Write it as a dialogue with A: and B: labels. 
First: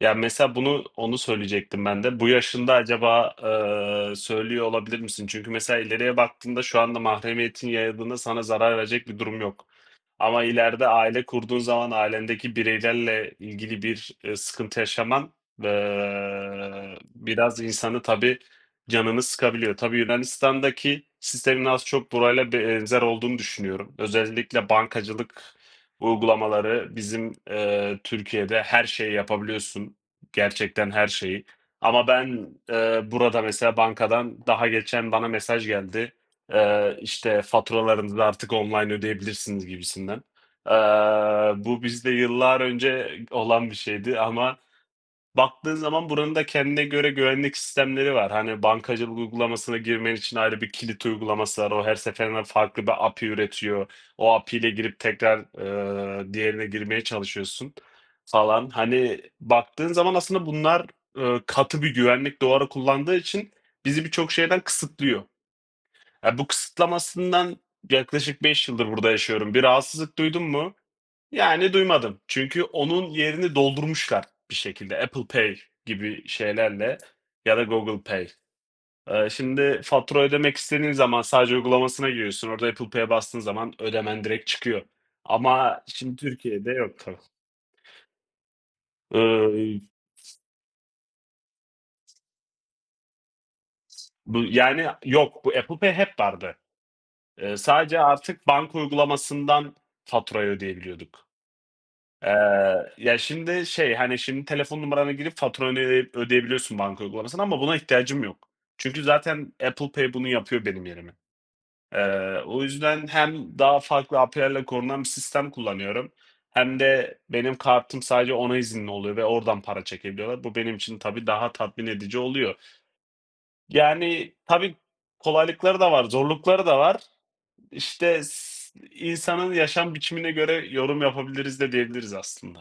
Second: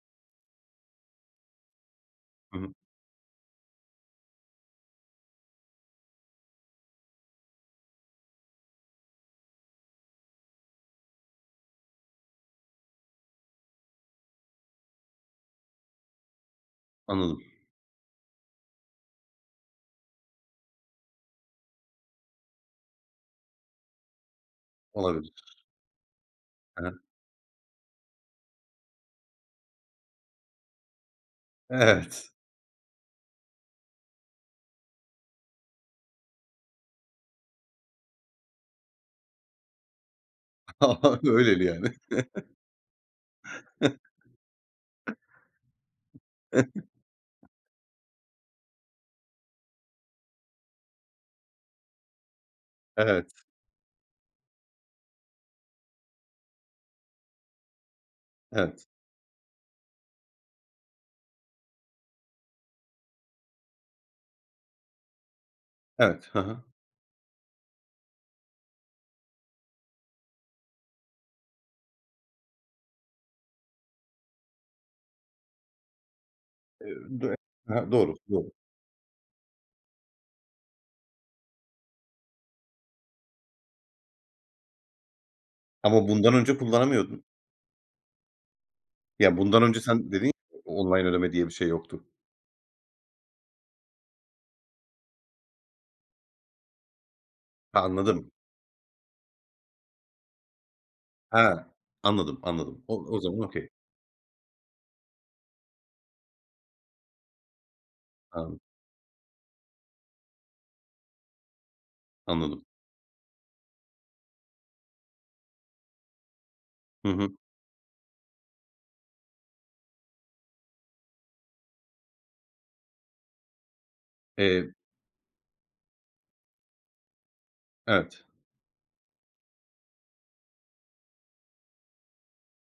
A: Ya, mesela bunu onu söyleyecektim ben de. Bu
B: Hı hı.
A: yaşında acaba, ııı, söylüyor olabilir misin? Çünkü mesela, ileriye baktığımda şu anda mahremiyetin yayıldığında sana zarar verecek bir durum yok. Ama ileride aile kurduğun zaman ailendeki bireylerle ilgili bir sıkıntı yaşaman, ııı,
B: Anladım.
A: biraz insanı tabii, canını sıkabiliyor. Tabii Yunanistan'daki sistemin az çok burayla benzer olduğunu düşünüyorum. Özellikle
B: Olabilir.
A: bankacılık
B: He he.
A: uygulamaları. Bizim, eee, Türkiye'de her şeyi yapabiliyorsun, gerçekten her şeyi. Ama
B: Evet.
A: ben, eee, burada mesela bankadan daha geçen bana mesaj geldi, eee, işte, faturalarınızı artık online ödeyebilirsiniz gibisinden. Eee,
B: Öyleli
A: bu
B: yani.
A: bizde yıllar önce olan bir şeydi. Ama baktığın zaman buranın da kendine göre güvenlik sistemleri var. Hani, bankacılık uygulamasına girmen için ayrı bir kilit uygulaması var. O her seferinde farklı bir API
B: Evet.
A: üretiyor. O API ile girip tekrar, eee, diğerine girmeye çalışıyorsun falan.
B: Evet.
A: Hani, baktığın zaman aslında bunlar, ııı, katı bir güvenlik duvarı kullandığı için bizi birçok şeyden kısıtlıyor.
B: Evet.
A: Eee,
B: Ha
A: bu
B: ha.
A: kısıtlamasından yaklaşık 5 yıldır burada yaşıyorum. Bir rahatsızlık duydum mu? Yani duymadım. Çünkü onun yerini doldurmuşlar bir şekilde Apple Pay gibi
B: Eee,
A: şeylerle
B: do e
A: ya da
B: he he,
A: Google
B: doğru,
A: Pay.
B: doğru.
A: Eee, şimdi fatura ödemek istediğin zaman sadece uygulamasına giriyorsun. Orada Apple Pay'e bastığın zaman ödemen direkt çıkıyor. Ama
B: Ama
A: şimdi
B: bundan önce
A: Türkiye'de yok tabii.
B: kullanamıyordun. Ya,
A: Iıı
B: bundan önce
A: y
B: sen dedin ya:
A: s
B: "O online ödeme diye bir şey yoktu."
A: Bu yani yok, bu Apple Pay hep vardı. Eee,
B: Ha,
A: sadece
B: anladım.
A: artık banka uygulamasından faturayı ödeyebiliyorduk.
B: He,
A: Eee,
B: anladım, anladım. O
A: ya,
B: o zaman
A: şimdi
B: okay.
A: şey, hani, şimdi telefon numaranı girip faturanı, eee, ödeyebiliyorsun banka uygulamasından ama buna ihtiyacım yok.
B: Anl
A: Çünkü zaten Apple Pay bunu yapıyor benim yerime. Eee, o
B: Anladım.
A: yüzden hem daha farklı API'lerle korunan bir sistem kullanıyorum, hem
B: Hı
A: de
B: hı.
A: benim kartım sadece ona izinli oluyor ve oradan para çekebiliyorlar. Bu benim için tabii daha tatmin edici oluyor. Yani
B: Eee
A: tabii kolaylıkları da var, zorlukları da var. İşte,
B: Evet.
A: s iii, insanın yaşam biçimine göre yorum yapabiliriz de diyebiliriz aslında.